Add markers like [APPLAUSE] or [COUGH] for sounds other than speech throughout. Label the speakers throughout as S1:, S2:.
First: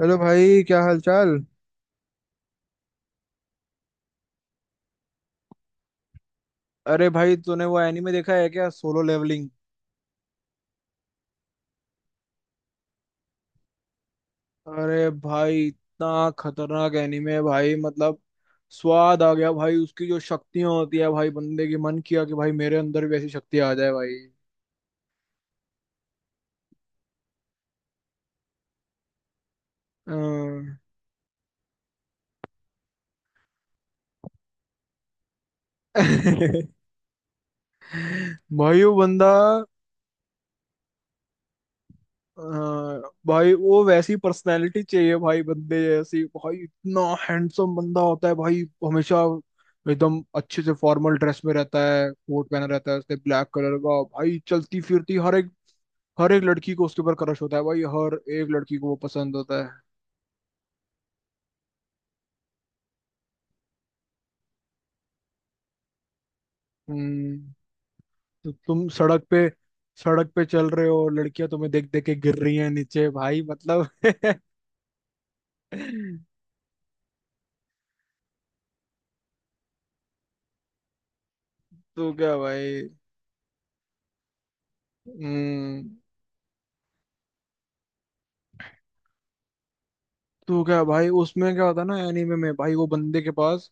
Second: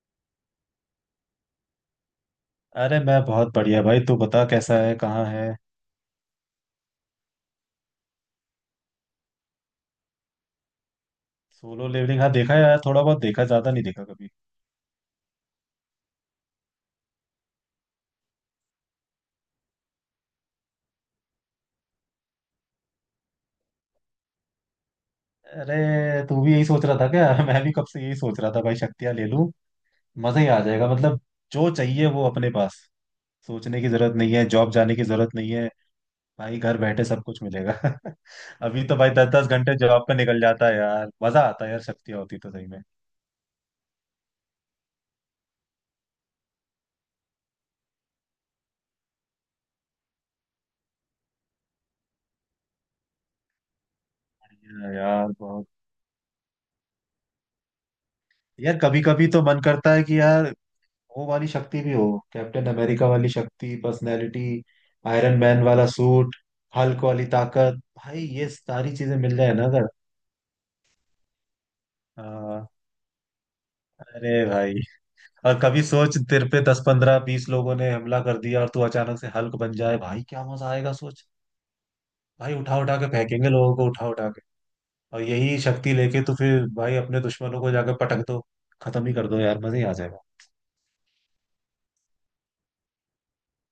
S1: Hello भाई, क्या हाल चाल।
S2: अरे मैं बहुत बढ़िया भाई। तू बता कैसा है कहाँ है।
S1: अरे भाई, तूने वो एनीमे देखा है क्या? Solo Leveling.
S2: सोलो लेवलिंग हाँ देखा है यार थोड़ा बहुत देखा ज्यादा नहीं देखा कभी।
S1: अरे भाई, इतना खतरनाक एनीमे है भाई, मतलब स्वाद आ गया भाई। उसकी जो शक्तियां होती है भाई बंदे की, मन किया कि भाई मेरे अंदर भी ऐसी शक्ति आ जाए भाई।
S2: अरे तू भी यही सोच रहा था क्या? [LAUGHS] मैं भी कब से यही सोच रहा था भाई शक्तियाँ ले लूं। मजा ही आ
S1: अं।
S2: जाएगा मतलब जो चाहिए वो अपने पास। सोचने की जरूरत नहीं है जॉब जाने की जरूरत नहीं है। भाई
S1: [LAUGHS]
S2: घर बैठे सब कुछ मिलेगा। [LAUGHS]
S1: भाई
S2: अभी
S1: वो
S2: तो भाई
S1: बंदा।
S2: 10 10 घंटे जॉब पे निकल जाता है यार। मजा आता है यार शक्तियाँ होती तो सही में।
S1: हाँ, भाई वो वैसी पर्सनालिटी चाहिए भाई, बंदे जैसी। भाई इतना हैंडसम बंदा होता है भाई, हमेशा एकदम अच्छे से फॉर्मल ड्रेस में रहता है, कोट पहना रहता है उसने, ब्लैक कलर का। भाई चलती
S2: बढ़िया है
S1: फिरती
S2: यार
S1: हर एक,
S2: बहुत।
S1: हर एक लड़की को उसके ऊपर क्रश होता है भाई। हर एक लड़की
S2: यार
S1: को वो
S2: कभी कभी
S1: पसंद
S2: तो मन
S1: होता है।
S2: करता है कि यार वो वाली शक्ति भी हो। कैप्टन अमेरिका वाली शक्ति पर्सनैलिटी, आयरन मैन वाला सूट, हल्क वाली
S1: हम्म।
S2: ताकत भाई ये
S1: तो तुम
S2: सारी चीजें
S1: सड़क
S2: मिल
S1: पे
S2: जाए ना अगर।
S1: सड़क पे चल रहे हो, लड़कियां तुम्हें देख देख के गिर रही
S2: हाँ,
S1: हैं नीचे भाई, मतलब।
S2: अरे भाई और कभी सोच
S1: [LAUGHS]
S2: तेरे पे 10 15 20 लोगों ने हमला कर दिया और तू अचानक से हल्क बन जाए भाई क्या मजा आएगा सोच।
S1: तो क्या
S2: भाई उठा
S1: भाई।
S2: उठा के फेंकेंगे लोगों को उठा उठा के। और यही
S1: हम्म।
S2: शक्ति लेके तो फिर भाई अपने दुश्मनों को जाकर पटक दो। खत्म ही कर दो यार मजा ही आ जाएगा।
S1: तो क्या भाई, उसमें क्या होता है ना एनीमे में, भाई वो बंदे के पास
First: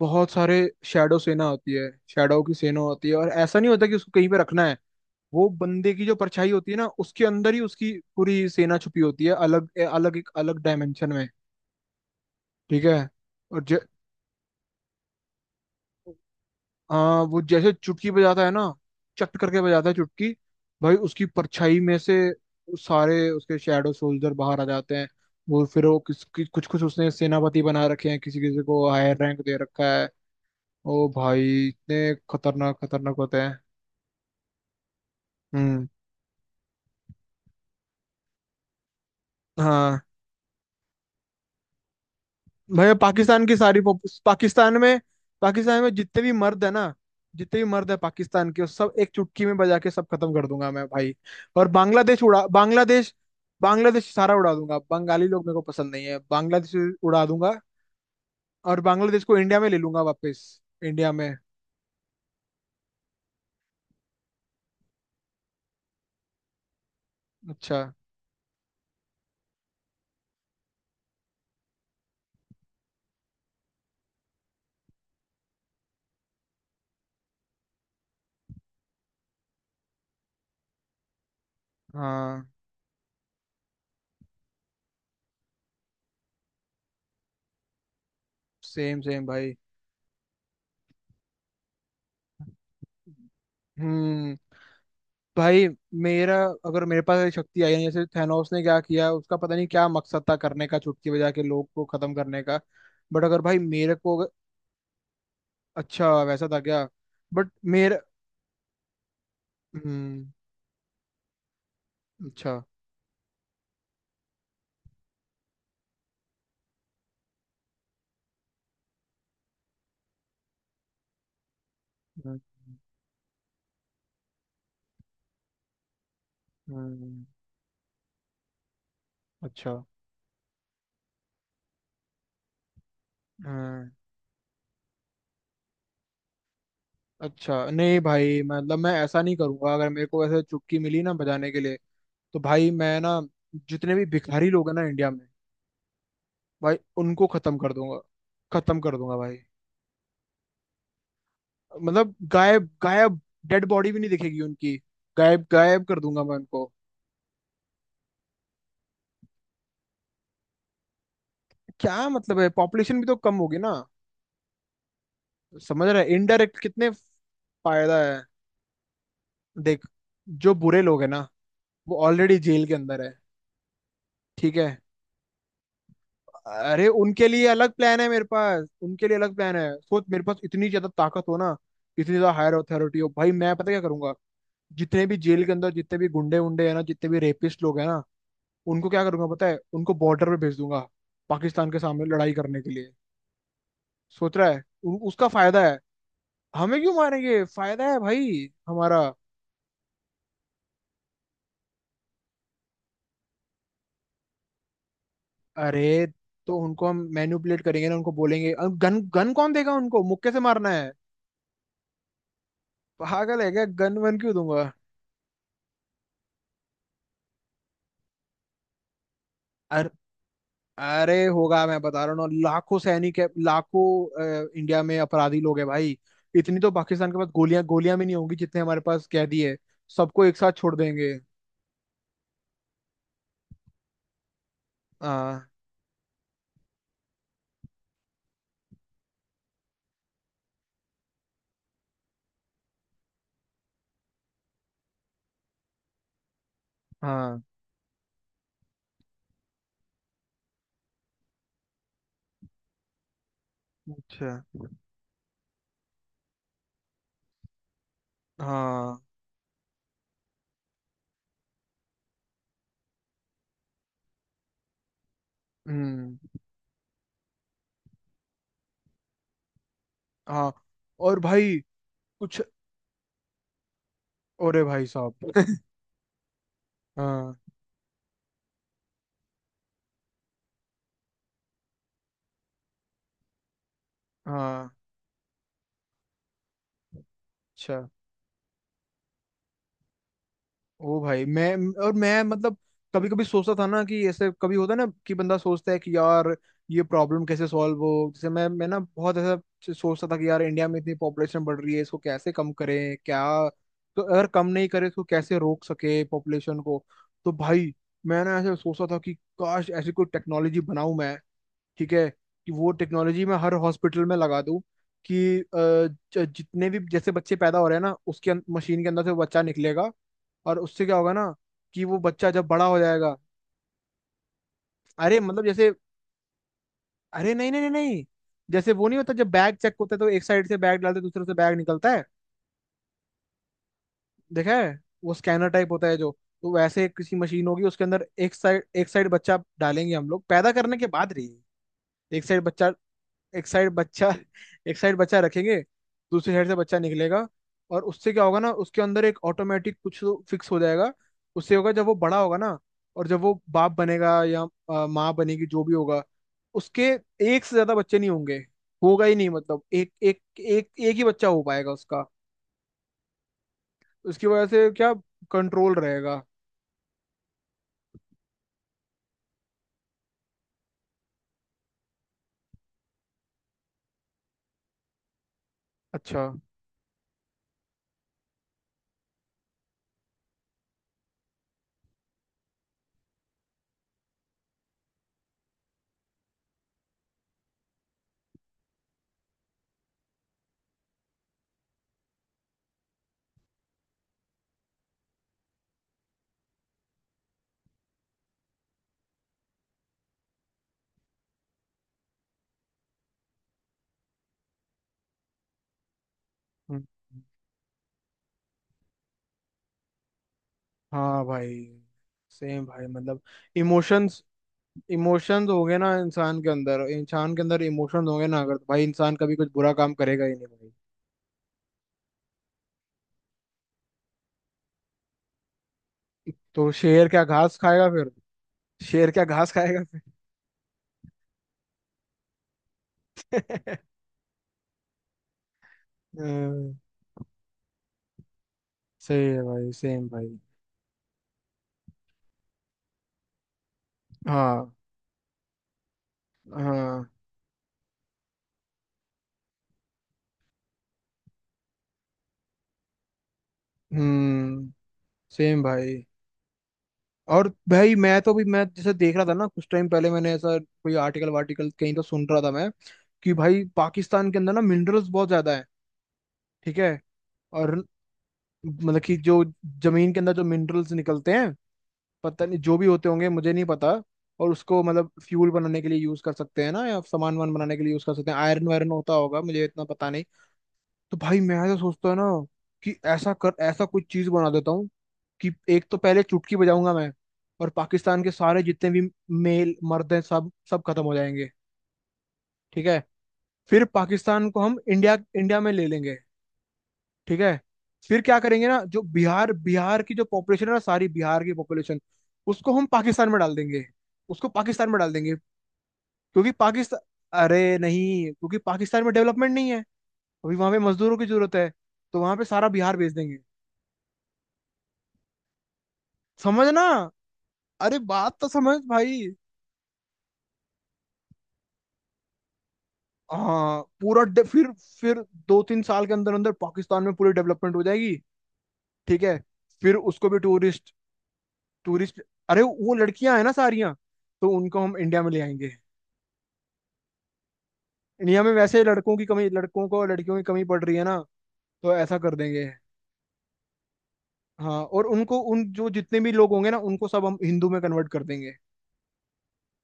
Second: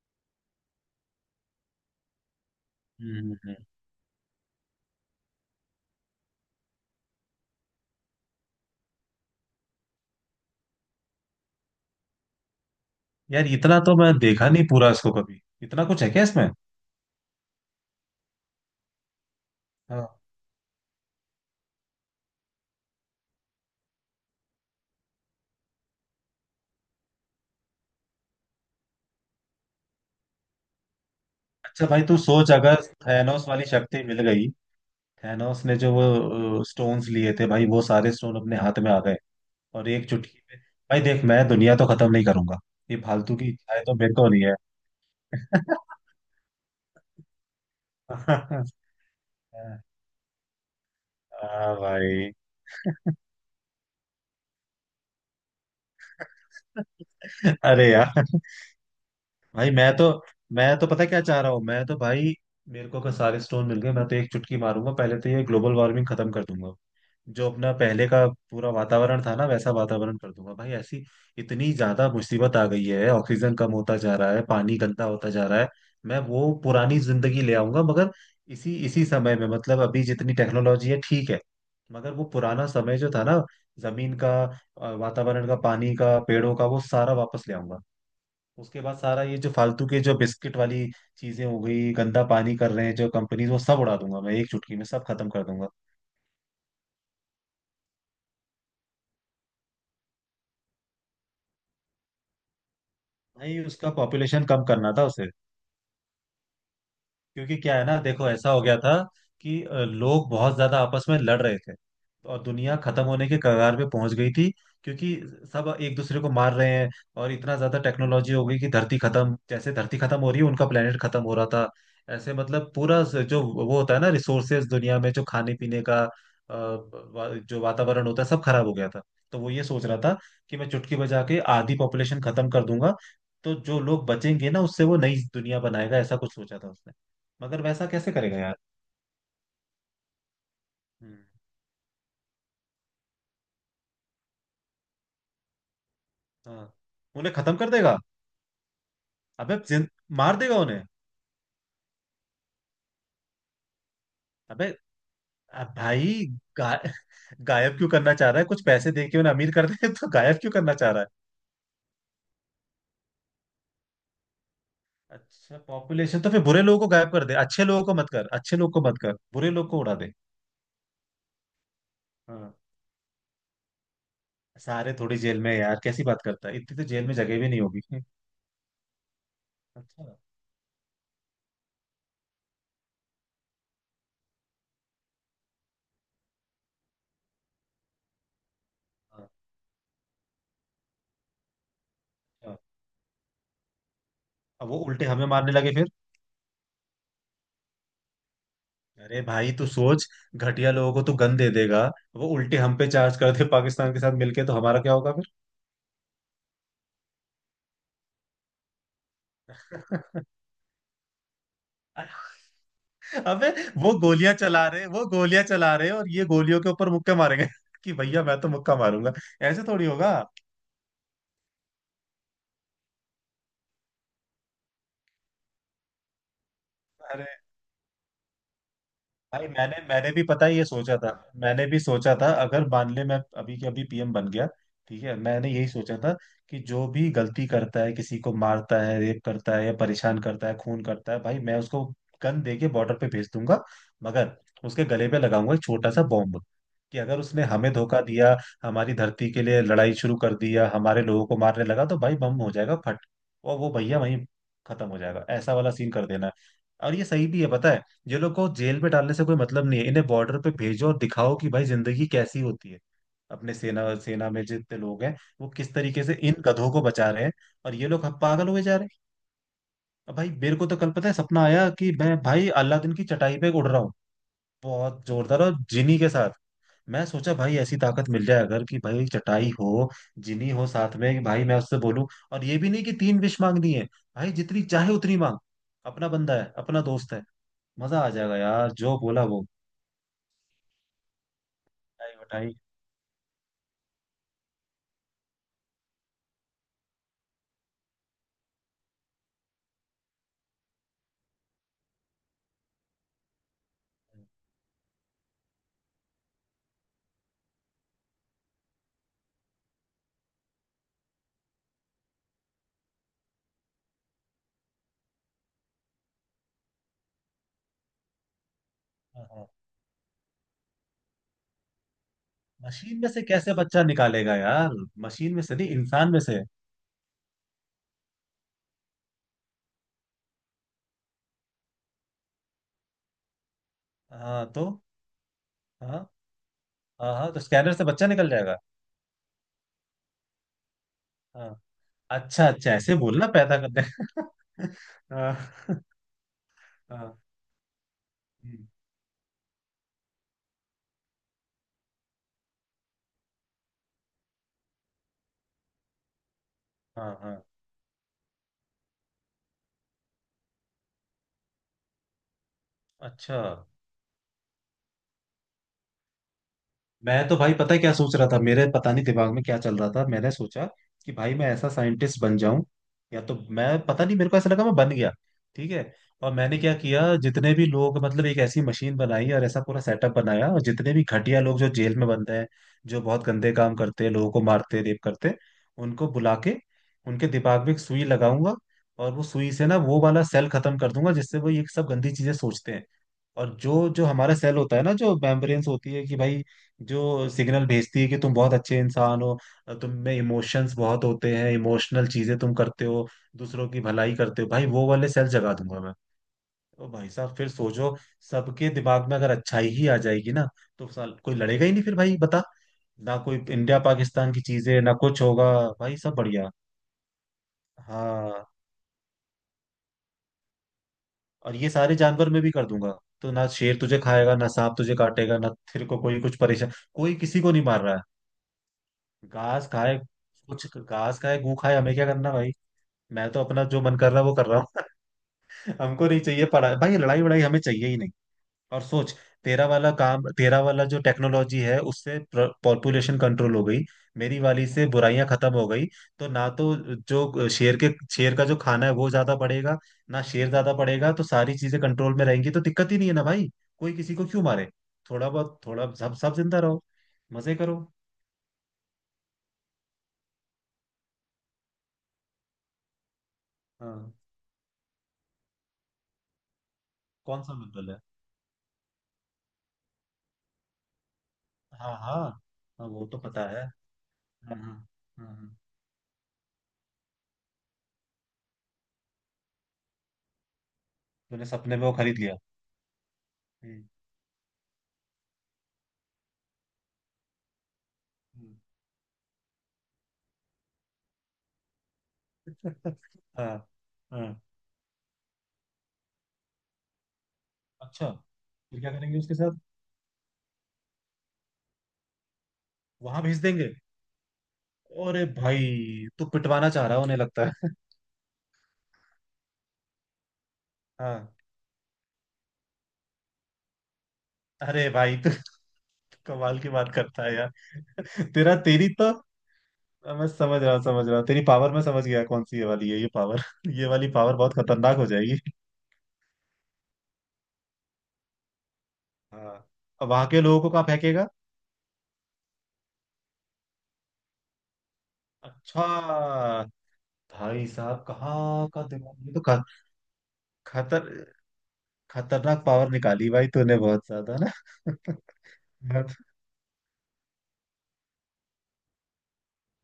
S1: बहुत सारे शैडो सेना होती है, शैडो की सेना होती है।
S2: हम्म
S1: और
S2: हम्म,
S1: ऐसा
S2: हम्म।
S1: नहीं होता कि उसको कहीं पे रखना है। वो बंदे की जो परछाई होती है ना, उसके अंदर ही उसकी पूरी सेना छुपी होती है, अलग अलग, एक अलग डायमेंशन में। ठीक है।
S2: यार
S1: और ज,
S2: इतना तो मैं देखा नहीं पूरा इसको कभी इतना कुछ है क्या इसमें।
S1: हाँ, वो जैसे चुटकी बजाता है ना, चट करके बजाता है
S2: हाँ।
S1: चुटकी भाई, उसकी परछाई में से सारे उसके शैडो सोल्जर बाहर आ जाते हैं। वो फिर वो कुछ कुछ उसने सेनापति बना रखे हैं, किसी किसी को हायर रैंक दे रखा है। ओ भाई,
S2: अच्छा भाई
S1: इतने
S2: तू सोच
S1: खतरनाक
S2: अगर
S1: खतरनाक होते
S2: थैनोस
S1: हैं।
S2: वाली शक्ति मिल गई। थैनोस ने
S1: हम्म।
S2: जो वो स्टोन्स लिए थे भाई वो सारे स्टोन अपने हाथ में आ गए। और
S1: हाँ
S2: एक चुटकी में भाई देख मैं दुनिया तो खत्म नहीं करूंगा।
S1: भाई,
S2: ये फालतू
S1: पाकिस्तान
S2: की
S1: की सारी
S2: इच्छाएं तो मेरे को नहीं है।
S1: पाकिस्तान में, पाकिस्तान में जितने भी मर्द है ना, जितने भी मर्द है पाकिस्तान के, वो
S2: [LAUGHS]
S1: सब एक चुटकी में बजा के सब खत्म कर दूंगा मैं भाई। और
S2: हाँ
S1: बांग्लादेश
S2: भाई।
S1: उड़ा, बांग्लादेश, बांग्लादेश सारा उड़ा दूंगा। बंगाली लोग मेरे को पसंद नहीं है, बांग्लादेश उड़ा दूंगा।
S2: अरे यार
S1: और बांग्लादेश को इंडिया में
S2: भाई
S1: ले
S2: मैं
S1: लूंगा
S2: तो
S1: वापस,
S2: मैं तो पता
S1: इंडिया
S2: क्या
S1: में।
S2: चाह रहा हूँ मैं तो भाई मेरे को अगर सारे स्टोन मिल गए मैं तो एक चुटकी मारूंगा पहले तो ये ग्लोबल वार्मिंग खत्म कर दूंगा। जो अपना
S1: अच्छा।
S2: पहले का पूरा वातावरण था ना वैसा वातावरण कर दूंगा भाई। ऐसी इतनी ज्यादा मुसीबत आ गई है। ऑक्सीजन कम होता जा रहा है पानी गंदा होता जा रहा है। मैं वो पुरानी जिंदगी ले आऊंगा मगर इसी इसी समय में मतलब अभी जितनी टेक्नोलॉजी है ठीक है। मगर वो
S1: हाँ।
S2: पुराना समय जो था ना जमीन का, वातावरण का पानी का पेड़ों का वो सारा वापस ले आऊंगा। उसके बाद
S1: सेम
S2: सारा
S1: सेम
S2: ये जो
S1: भाई।
S2: फालतू के जो बिस्किट वाली चीजें हो गई गंदा पानी कर रहे हैं जो कंपनीज वो सब उड़ा दूंगा
S1: हम्म।
S2: मैं एक चुटकी में सब खत्म कर
S1: भाई
S2: दूंगा।
S1: मेरा, अगर मेरे पास ऐसी शक्ति आई है, जैसे थैनोस ने क्या किया उसका पता नहीं, क्या मकसद था करने का, चुटकी बजा के लोग को खत्म करने का। बट अगर भाई
S2: नहीं उसका
S1: मेरे को अगर-।
S2: पॉपुलेशन कम करना था उसे।
S1: अच्छा, वैसा था क्या? बट
S2: क्योंकि क्या है ना
S1: मेरे,
S2: देखो ऐसा हो गया था कि
S1: हम्म।
S2: लोग बहुत ज्यादा आपस में लड़ रहे थे। और
S1: अच्छा।
S2: दुनिया खत्म होने के कगार पे पहुंच गई थी क्योंकि सब एक दूसरे को मार रहे हैं। और इतना ज्यादा टेक्नोलॉजी हो गई कि धरती खत्म जैसे धरती खत्म हो रही है उनका प्लेनेट खत्म हो रहा था। ऐसे
S1: हम्म।
S2: मतलब पूरा जो वो होता है ना रिसोर्सेज दुनिया में जो खाने पीने का
S1: हम्म,
S2: जो वातावरण होता है सब खराब हो गया था। तो वो ये
S1: अच्छा।
S2: सोच रहा था कि मैं चुटकी बजा के आधी पॉपुलेशन खत्म कर दूंगा। तो जो
S1: हम्म।
S2: लोग बचेंगे ना उससे वो नई दुनिया बनाएगा ऐसा कुछ सोचा था उसने। मगर
S1: अच्छा
S2: वैसा
S1: नहीं
S2: कैसे करेगा
S1: भाई,
S2: यार।
S1: मतलब मैं ऐसा नहीं करूंगा अगर मेरे को ऐसे चुटकी मिली ना
S2: हम्म,
S1: बजाने के लिए। तो भाई मैं ना, जितने भी भिखारी लोग हैं ना इंडिया में,
S2: हाँ।
S1: भाई उनको
S2: उन्हें खत्म
S1: खत्म
S2: कर
S1: कर
S2: देगा।
S1: दूंगा। खत्म कर दूंगा भाई।
S2: अबे जिन, मार देगा उन्हें।
S1: मतलब गायब गायब, डेड बॉडी भी नहीं दिखेगी
S2: अबे
S1: उनकी। गायब
S2: अब
S1: गायब कर दूंगा
S2: भाई
S1: मैं उनको।
S2: गा, गायब क्यों करना चाह रहा है कुछ पैसे दे के उन्हें अमीर कर दे तो गायब क्यों करना चाह रहा है।
S1: क्या मतलब है, पॉपुलेशन भी तो कम होगी ना।
S2: अच्छा
S1: समझ रहा है,
S2: पॉपुलेशन तो फिर
S1: इनडायरेक्ट
S2: बुरे लोगों को
S1: कितने
S2: गायब कर दे अच्छे लोगों को
S1: फायदा
S2: मत
S1: है।
S2: कर अच्छे लोगों को मत कर बुरे लोगों को
S1: देख,
S2: उड़ा दे।
S1: जो बुरे लोग हैं ना, वो ऑलरेडी
S2: हाँ।
S1: जेल के अंदर है। ठीक है।
S2: सारे थोड़ी जेल में यार कैसी बात करता है इतनी तो
S1: अरे
S2: जेल में
S1: उनके
S2: जगह
S1: लिए
S2: भी नहीं
S1: अलग
S2: होगी।
S1: प्लान है मेरे पास, उनके लिए अलग प्लान है। सोच,
S2: अच्छा।
S1: मेरे पास इतनी ज्यादा ताकत हो ना, इतनी ज्यादा हायर अथॉरिटी हो, भाई मैं पता क्या करूंगा। जितने भी जेल के अंदर, जितने भी गुंडे उंडे हैं ना, जितने भी रेपिस्ट लोग हैं ना, उनको क्या
S2: हाँ,
S1: करूंगा पता है? उनको बॉर्डर पे भेज दूंगा, पाकिस्तान के सामने लड़ाई
S2: हाँ।
S1: करने के लिए। सोच रहा है,
S2: अब वो उल्टे हमें
S1: उसका
S2: मारने
S1: फायदा
S2: लगे
S1: है।
S2: फिर।
S1: हमें क्यों मारेंगे, फायदा है भाई हमारा।
S2: अरे भाई तू सोच घटिया लोगों को तू गन दे देगा। वो उल्टे हम पे चार्ज कर दे पाकिस्तान के साथ मिलके तो हमारा क्या होगा फिर।
S1: अरे, तो उनको हम मैनिपुलेट करेंगे ना, उनको बोलेंगे। गन गन कौन देगा, उनको मुक्के से मारना है।
S2: [LAUGHS]
S1: पागल
S2: अबे
S1: है क्या,
S2: वो
S1: गन वन
S2: गोलियां
S1: क्यों
S2: चला
S1: दूंगा।
S2: रहे वो गोलियां चला रहे और ये गोलियों के ऊपर मुक्के मारेंगे [LAUGHS] कि भैया मैं तो मुक्का मारूंगा। ऐसे थोड़ी
S1: अर,
S2: होगा।
S1: अरे होगा, मैं बता रहा हूँ ना, लाखों सैनिक है लाखों, इंडिया में अपराधी लोग हैं भाई। इतनी तो पाकिस्तान के पास गोलियां गोलियां भी नहीं होंगी जितने हमारे पास कैदी
S2: भाई
S1: है।
S2: मैंने मैंने भी
S1: सबको एक
S2: पता
S1: साथ
S2: है ये
S1: छोड़
S2: सोचा था।
S1: देंगे।
S2: मैंने भी सोचा था अगर मान ले मैं अभी के अभी पीएम बन गया ठीक है। मैंने
S1: हाँ।
S2: यही सोचा था कि जो भी गलती करता है किसी को मारता है रेप करता है या परेशान करता है खून करता है भाई मैं उसको गन दे के बॉर्डर पे भेज दूंगा। मगर उसके गले पे लगाऊंगा एक छोटा सा बॉम्ब कि अगर
S1: हाँ।
S2: उसने हमें धोखा दिया हमारी धरती के लिए लड़ाई शुरू कर दिया हमारे लोगों को मारने लगा तो भाई बम हो जाएगा फट। और वो भैया वहीं
S1: अच्छा।
S2: खत्म हो जाएगा ऐसा वाला सीन कर देना है। और ये सही भी है पता है ये लोग को जेल में
S1: हाँ।
S2: डालने से कोई मतलब नहीं है इन्हें बॉर्डर पे भेजो और दिखाओ कि भाई जिंदगी कैसी होती है। अपने सेना सेना में जितने लोग हैं वो किस तरीके से
S1: हम्म।
S2: इन गधों को बचा रहे हैं। और ये लोग अब पागल हुए जा रहे हैं। अब भाई
S1: हाँ।
S2: मेरे को तो कल पता है
S1: और
S2: सपना
S1: भाई
S2: आया कि मैं
S1: कुछ,
S2: भाई अलादीन की चटाई पे उड़ रहा हूँ।
S1: अरे भाई
S2: बहुत जोरदार और
S1: साहब। [LAUGHS]
S2: जिनी के साथ। मैं सोचा
S1: हाँ।
S2: भाई ऐसी ताकत मिल जाए अगर कि भाई चटाई हो जिनी हो साथ में कि भाई मैं उससे बोलूं। और ये भी नहीं कि तीन विश मांगनी है भाई जितनी
S1: हाँ।
S2: चाहे उतनी मांग। अपना बंदा है अपना दोस्त है।
S1: अच्छा।
S2: मजा आ जाएगा यार जो बोला वो
S1: ओ भाई मैं, और मैं,
S2: बताई।
S1: मतलब कभी कभी सोचता था ना, कि ऐसे कभी होता है ना, कि बंदा सोचता है कि यार, ये प्रॉब्लम कैसे सॉल्व हो। जैसे मैं ना बहुत ऐसा सोचता था कि यार, इंडिया में इतनी पॉपुलेशन बढ़ रही है, इसको कैसे कम करें क्या, तो अगर कम नहीं करें तो कैसे रोक सके पॉपुलेशन को। तो भाई मैंने ऐसे सोचता था कि काश ऐसी कोई टेक्नोलॉजी बनाऊं मैं। ठीक है, कि वो टेक्नोलॉजी मैं हर हॉस्पिटल में लगा दूं, कि जितने भी जैसे बच्चे पैदा हो रहे हैं ना, उसके मशीन के अंदर से वो
S2: हाँ
S1: बच्चा
S2: हाँ।
S1: निकलेगा। और उससे क्या होगा ना, कि वो बच्चा जब बड़ा हो
S2: मशीन में
S1: जाएगा।
S2: से कैसे बच्चा निकालेगा यार।
S1: अरे
S2: मशीन में
S1: मतलब
S2: से नहीं
S1: जैसे,
S2: इंसान में से।
S1: अरे नहीं नहीं नहीं नहीं, जैसे वो नहीं होता जब बैग चेक होता है, तो एक साइड से बैग डालते हैं, दूसरे से बैग निकलता है,
S2: हाँ
S1: देखा
S2: तो।
S1: है? वो स्कैनर टाइप होता है
S2: हाँ
S1: जो। तो वैसे
S2: हाँ।
S1: किसी
S2: हाँ तो
S1: मशीन होगी,
S2: स्कैनर
S1: उसके
S2: से
S1: अंदर
S2: बच्चा निकल
S1: एक
S2: जाएगा।
S1: साइड, एक साइड बच्चा डालेंगे हम लोग पैदा करने के बाद, रही
S2: हाँ।
S1: एक साइड
S2: अच्छा अच्छा
S1: बच्चा,
S2: ऐसे बोलना
S1: एक
S2: पैदा
S1: साइड
S2: करने।
S1: बच्चा, एक साइड
S2: [LAUGHS]
S1: बच्चा
S2: हाँ
S1: रखेंगे,
S2: हाँ।
S1: दूसरी साइड से बच्चा
S2: हाँ।
S1: निकलेगा। और उससे क्या होगा ना,
S2: हम्म,
S1: उसके अंदर एक ऑटोमेटिक कुछ फिक्स हो जाएगा। उससे होगा जब वो बड़ा होगा ना, और जब वो बाप बनेगा या माँ बनेगी, जो भी होगा, उसके
S2: हाँ, हाँ,
S1: एक से ज्यादा बच्चे नहीं होंगे। होगा ही नहीं, मतलब एक एक, एक एक ही बच्चा हो पाएगा उसका।
S2: अच्छा।
S1: उसकी वजह से क्या, कंट्रोल रहेगा।
S2: मैं तो भाई पता है क्या सोच रहा था मेरे पता नहीं दिमाग में क्या चल रहा था मैंने सोचा कि भाई मैं ऐसा साइंटिस्ट बन जाऊं। या तो मैं पता नहीं मेरे को ऐसा लगा मैं बन गया ठीक है।
S1: अच्छा।
S2: और मैंने क्या किया जितने भी लोग मतलब एक ऐसी मशीन बनाई और ऐसा पूरा सेटअप बनाया और जितने भी घटिया लोग जो जेल में बंद हैं जो बहुत गंदे काम करते हैं लोगों को मारते रेप करते हैं, उनको बुला के उनके दिमाग में एक सुई लगाऊंगा। और वो सुई से ना वो वाला सेल खत्म कर दूंगा जिससे वो ये सब गंदी चीजें सोचते हैं। और जो जो हमारा सेल होता है ना जो मेम्ब्रेन्स होती है कि भाई जो सिग्नल भेजती है कि तुम बहुत अच्छे इंसान हो तुम में इमोशंस बहुत होते हैं इमोशनल चीजें तुम करते हो दूसरों की भलाई करते हो भाई वो वाले सेल जगा दूंगा मैं।
S1: हम्म,
S2: ओ भाई साहब फिर सोचो सबके दिमाग में अगर अच्छाई ही आ जाएगी ना तो साल
S1: हाँ
S2: कोई
S1: भाई,
S2: लड़ेगा ही नहीं फिर भाई बता।
S1: सेम भाई,
S2: ना
S1: मतलब
S2: कोई इंडिया
S1: इमोशंस,
S2: पाकिस्तान की चीजें ना कुछ होगा।
S1: इमोशंस हो गए ना
S2: भाई सब
S1: इंसान
S2: बढ़िया।
S1: के अंदर, इंसान के अंदर इमोशंस हो गए ना
S2: हाँ
S1: अगर, तो भाई इंसान कभी कुछ बुरा काम करेगा ही नहीं भाई।
S2: और ये सारे जानवर मैं भी कर दूंगा तो ना शेर तुझे खाएगा ना सांप तुझे काटेगा ना तेरे को कोई कुछ परेशान
S1: तो शेर
S2: कोई
S1: क्या
S2: किसी को
S1: घास
S2: नहीं मार
S1: खाएगा
S2: रहा है।
S1: फिर? शेर क्या घास
S2: घास
S1: खाएगा
S2: खाए
S1: फिर?
S2: कुछ घास खाए गू खाए हमें क्या करना भाई। मैं तो अपना जो
S1: [LAUGHS]
S2: मन कर रहा है वो कर रहा हूँ। [LAUGHS] हमको नहीं चाहिए
S1: हम्म,
S2: पढ़ाई भाई लड़ाई वड़ाई हमें चाहिए ही नहीं। और सोच
S1: सही है
S2: तेरा
S1: भाई,
S2: वाला
S1: सेम
S2: काम
S1: भाई।
S2: तेरा वाला जो टेक्नोलॉजी है उससे पॉपुलेशन कंट्रोल हो गई। मेरी वाली
S1: हाँ।
S2: से बुराइयां खत्म हो गई। तो ना तो
S1: हाँ।
S2: जो शेर के शेर का जो खाना है वो ज्यादा पड़ेगा। ना शेर ज्यादा पड़ेगा तो सारी चीजें कंट्रोल में रहेंगी तो दिक्कत ही नहीं है ना भाई। कोई किसी को क्यों मारे।
S1: हम्म।
S2: थोड़ा बहुत
S1: सेम
S2: थोड़ा
S1: भाई।
S2: सब सब जिंदा रहो
S1: और
S2: मजे करो।
S1: भाई मैं तो, भी मैं जैसे देख रहा था ना, कुछ टाइम पहले मैंने ऐसा कोई आर्टिकल वार्टिकल कहीं तो सुन रहा था मैं, कि भाई
S2: हाँ।
S1: पाकिस्तान के अंदर ना मिनरल्स बहुत ज्यादा है। ठीक है।
S2: कौन सा
S1: और
S2: मिनरल है।
S1: मतलब कि जो जमीन के अंदर जो मिनरल्स निकलते हैं,
S2: हाँ हाँ।
S1: पता नहीं जो भी
S2: हाँ वो
S1: होते
S2: तो
S1: होंगे,
S2: पता
S1: मुझे नहीं
S2: है।
S1: पता। और
S2: हाँ हाँ।
S1: उसको मतलब
S2: हाँ
S1: फ्यूल
S2: हाँ।
S1: बनाने के लिए यूज कर सकते हैं ना, या सामान वान बनाने के लिए यूज कर सकते हैं, आयरन वायरन होता होगा, मुझे इतना पता नहीं। तो भाई
S2: तूने
S1: मैं ऐसा
S2: सपने में वो
S1: सोचता है
S2: खरीद
S1: ना,
S2: लिया।
S1: कि ऐसा कर,
S2: हम्म।
S1: ऐसा कुछ चीज बना देता हूँ, कि एक तो पहले चुटकी बजाऊंगा मैं, और पाकिस्तान के
S2: हम्म।
S1: सारे जितने भी मेल मर्द हैं, सब सब खत्म हो जाएंगे। ठीक है।
S2: [LAUGHS] हाँ
S1: फिर
S2: हाँ।
S1: पाकिस्तान को हम इंडिया इंडिया में ले लेंगे। ठीक है।
S2: अच्छा
S1: फिर क्या करेंगे
S2: फिर
S1: ना,
S2: क्या
S1: जो
S2: करेंगे उसके
S1: बिहार
S2: साथ।
S1: बिहार की जो पॉपुलेशन है ना, सारी बिहार की पॉपुलेशन, उसको हम
S2: वहां
S1: पाकिस्तान में
S2: भेज
S1: डाल
S2: देंगे।
S1: देंगे, उसको पाकिस्तान में डाल
S2: अरे
S1: देंगे।
S2: भाई तू
S1: क्योंकि
S2: पिटवाना चाह रहा
S1: पाकिस्तान,
S2: है उन्हें लगता है।
S1: अरे नहीं, क्योंकि पाकिस्तान में डेवलपमेंट नहीं है, अभी वहां पे
S2: [LAUGHS]
S1: मजदूरों की
S2: हाँ।
S1: जरूरत है, तो वहां पे सारा बिहार भेज देंगे।
S2: अरे भाई तू [LAUGHS] कमाल की
S1: समझना।
S2: बात करता है यार।
S1: अरे
S2: [LAUGHS]
S1: बात तो
S2: तेरा
S1: समझ
S2: तेरी तो
S1: भाई।
S2: मैं समझ रहा तेरी पावर मैं समझ गया कौन सी ये वाली है ये पावर। [LAUGHS]
S1: हाँ,
S2: ये वाली
S1: पूरा
S2: पावर बहुत
S1: फिर
S2: खतरनाक हो
S1: फिर
S2: जाएगी।
S1: दो तीन साल के अंदर अंदर पाकिस्तान में पूरी डेवलपमेंट हो जाएगी। ठीक है।
S2: हाँ।
S1: फिर
S2: अब वहां
S1: उसको भी
S2: के लोगों को कहाँ
S1: टूरिस्ट,
S2: फेंकेगा।
S1: टूरिस्ट, अरे वो लड़कियां हैं ना सारियां, तो उनको हम इंडिया में ले आएंगे।
S2: अच्छा भाई साहब
S1: इंडिया में
S2: कहाँ का
S1: वैसे लड़कों की
S2: दिमाग ये तो
S1: कमी, लड़कों को लड़कियों की कमी पड़ रही
S2: खतर
S1: है ना, तो ऐसा कर
S2: खतरनाक
S1: देंगे।
S2: पावर निकाली भाई तूने बहुत ज्यादा ना।
S1: हाँ, और
S2: [LAUGHS]
S1: उनको उन जो
S2: मैं
S1: जितने भी लोग होंगे ना, उनको सब हम हिंदू में कन्वर्ट कर देंगे।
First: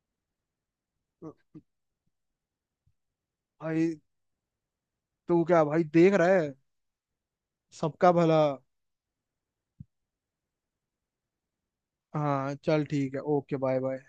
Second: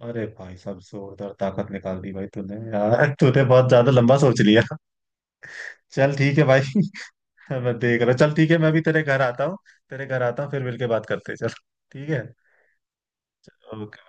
S2: अरे भाई साहब जोरदार ताकत निकाल दी भाई तूने यार। [LAUGHS] तूने बहुत ज्यादा
S1: भाई
S2: लंबा सोच लिया।
S1: तू क्या भाई देख
S2: चल
S1: रहा
S2: ठीक है
S1: है?
S2: भाई। [LAUGHS] मैं देख रहा
S1: सबका
S2: हूँ चल
S1: भला।
S2: ठीक है मैं भी तेरे घर आता हूँ। तेरे घर आता हूँ फिर मिलके बात करते हैं चल ठीक है
S1: हाँ चल ठीक है, ओके, बाय
S2: ओके।
S1: बाय।